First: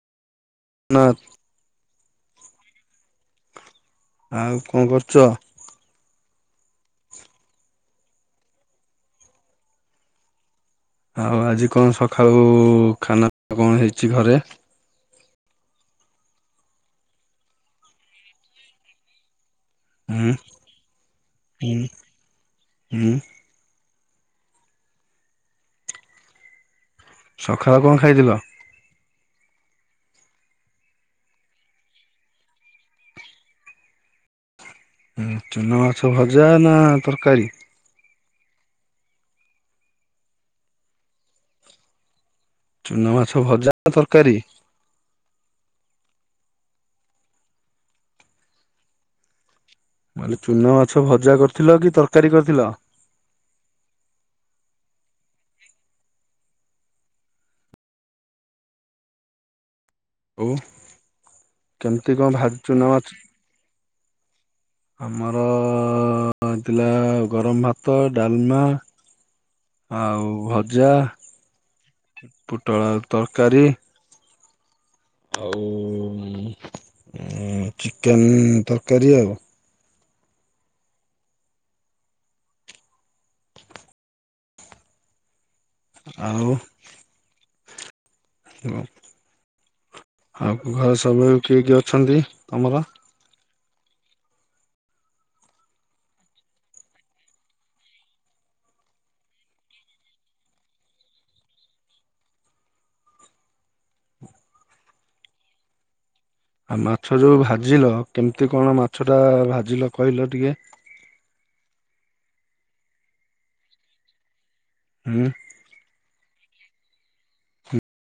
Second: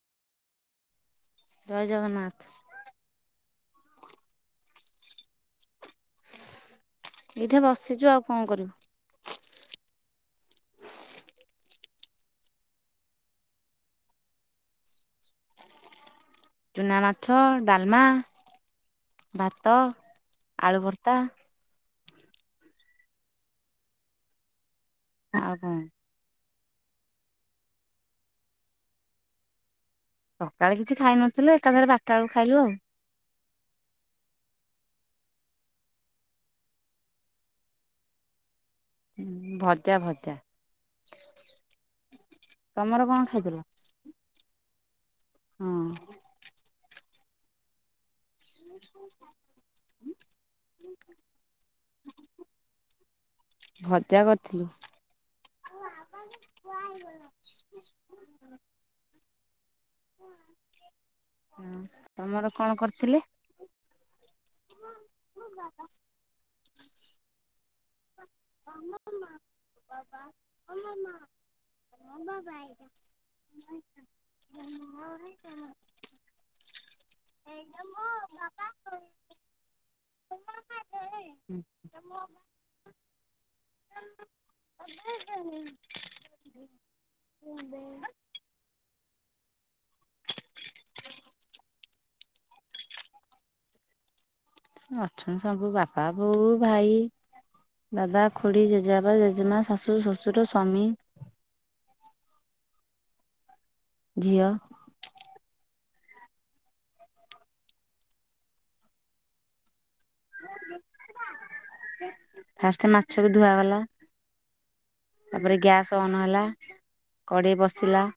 ନାଁ। ଜୟ ଜଗନ୍ନାଥ। ଆଉ କଣ କରୁଛ? ଏଇଠେ ବସିଚୁ ଆଉ କଣ କରିବୁ। ଆଉ ଆଜି କଣ ସଖାଳୁ ଖାନା ପିନା କଣ ହେଇଛି ଘରେ? ଚୁନାମାଛ ଡାଲମା ଭାତ ହୁଁ ଆଳୁଭର୍ତା। ହୁଁ ହୁଁ। ଆଉ‌ କଣ। ସଖାଳେ କଣ ଖାଇଥିଲ? ସକାଳେ କିଛି ଖାଇ ନଥିଲ ଏକା ଥରେ ବାଟା ବେଳକୁ ଖାଇଲୁ ଆଉ। ଚୁନା ମାଛ ଭଜା ନା ତରକାରୀ? ଉ ଭଜା ଭଜା। ତମର ଚୁନା କଣ ମାଛ ଖାଇଥିଲ? ଭଜା ନା ତରକାରୀ? ହଁ। [inaudible] ମୁଁ କହିଲି ଚୁନା ମାଛ ଭଜା କରିଥିଲ କି ତରକାରୀ କରିଥିଲ? ଭଜା କରିଥିଲି। [unintelligible] ହଉ କେମିତି କଣ ତମର ଭାଜ ଚୁନା ମାଛ? କରିଥିଲେ? ଆମର ହେଇଥିଲା ଗରମ ଭା ତ ଡାଲମା, ଆଉ ଭଜା। ପୋଟଳ ଆଳୁ ତରକାରୀ। [unintelligible] ଆଉ ଚିକେନ ତରକାରୀ ଆଉ। [unintelligible] [unintelligible] ଆଉ [unintelligible] [unintelligible] ଆଉ କୁହ ସବୁ କିଏ କିଏ ଅଛନ୍ତି ତମର? ଅଛନ୍ତି ସବୁ ବାପା, ବୋଉ, ଭାଇ ଦାଦା, ଖୁଡ଼ି ଜେଜେବାପା, ଜେଜେମା, ଶାଶୁ, ଶ୍ୱଶୁର, ସ୍ୱାମୀ ଝିଅ। ଆଉ ମାଛ ଯୋଉ ଭାଜିଲ କେମିତି କଣ ମାଛ ଟା ଭାଜିଲ? କହିଲ ଟିକେ ଫାଷ୍ଟ ମାଛ ବି ଧୁଆଗଲା। ହୁଁ। ତାପରେ ଗ୍ୟାସ୍ ଅନ୍ ହେଲା କଡ଼େଇ ବସିଲା।